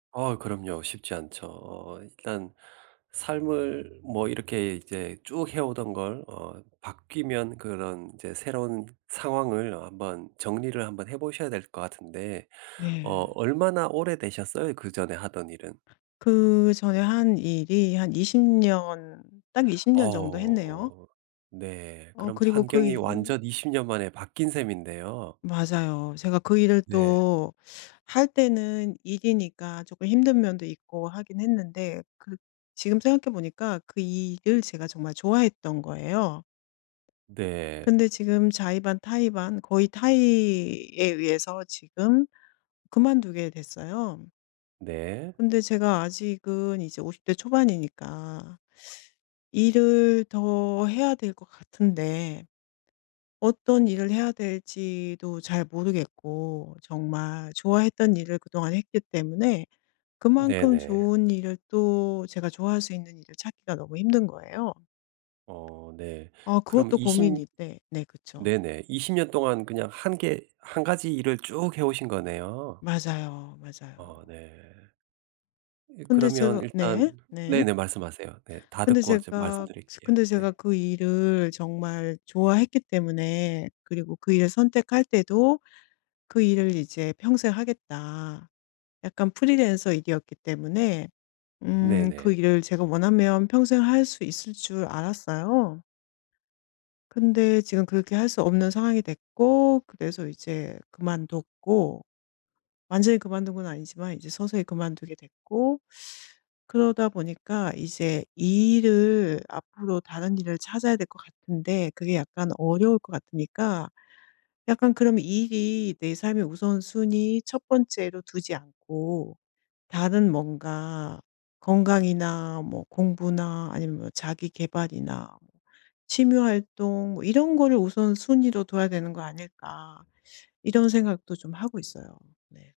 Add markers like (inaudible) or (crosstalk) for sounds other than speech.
아 그럼요. 쉽지 않죠. 어 일단 삶을 뭐 이렇게 이제 쭉 해오던 걸 어 바뀌면 그런 인제 새로운 상황을 어 한번 정리를 한번 해 보셔야 될 것 같은데 어 네. 얼마나 오래 되셨어요? 그 전에 하던 일은? 그 전에 한 일이 한 20 년 딱 20 년 정도 했네요. 어. 네. 어 그럼 그리고 그 환경이 일 완전 20 년 만에 바뀐 셈인데요. 맞아요. 제가 그 일을 네. 또 할 때는 일이니까 쪼끔 힘든 면도 있고 하긴 했는데 그 지금 생각해 보니까 그 일을 제가 정말 좋아했던 거예요. 네. 근데 지금 자의 반 타의 반 거의 타의에 의해서 지금 그만두게 됐어요. 네. 근데 제가 아직은 이제 50 대 초반이니까 (sucks teeth) 일을 더 해야 될 것 같은데 어떤 일을 해야 될지도 잘 모르겠고 정말 좋아했던 일을 그동안 했기 때문에 그만큼 네네. 좋은 일을 또 제가 좋아할 수 있는 일을 찾기가 너무 힘든 거예요. 어 네. 아 그럼 그것도 20 고민인데 네. 그쵸. 네네. 20 년 동안 그냥 1 개 1 가지 일을 쭉 해오신 거네요. 맞아요, 어 맞아요. 네. 이 근데 그러면 제가 일단 네. 네. 네네 말씀하세요. 네. 다 근데 듣고 이제 제가 말씀드릴게요. 근데 제가 네. 그 일을 정말 좋아했기 때문에 그리고 그 일을 선택할 때도 '그 일을 이제 평생 하겠다.' 약간 프리랜서 일이었기 때문에 음 그 네네. 일을 제가 원하면 평생 할 수 있을 줄 알았어요. 근데 지금 그렇게 할 수 없는 상황이 됐고 그래서 이제 그만뒀고 완전히 그만둔 건 아니지만 이제 서서히 그만두게 됐고 (sucks teeth) 그러다 보니까 이제 이 일을 앞으로 다른 일을 찾아야 될 것 같은데 그게 약간 어려울 것 같으니까 약간 그럼 '이 일이 내 삶의 우선순위 1 번째로 두지 않고 다른 뭔가 건강이나 뭐 공부나 아니면 뭐 자기 계발이나 취미 활동 뭐 이런 거를 우선순위로 둬야 되는 거 아닐까?' 이런 생각도 좀 하고 있어요. 네.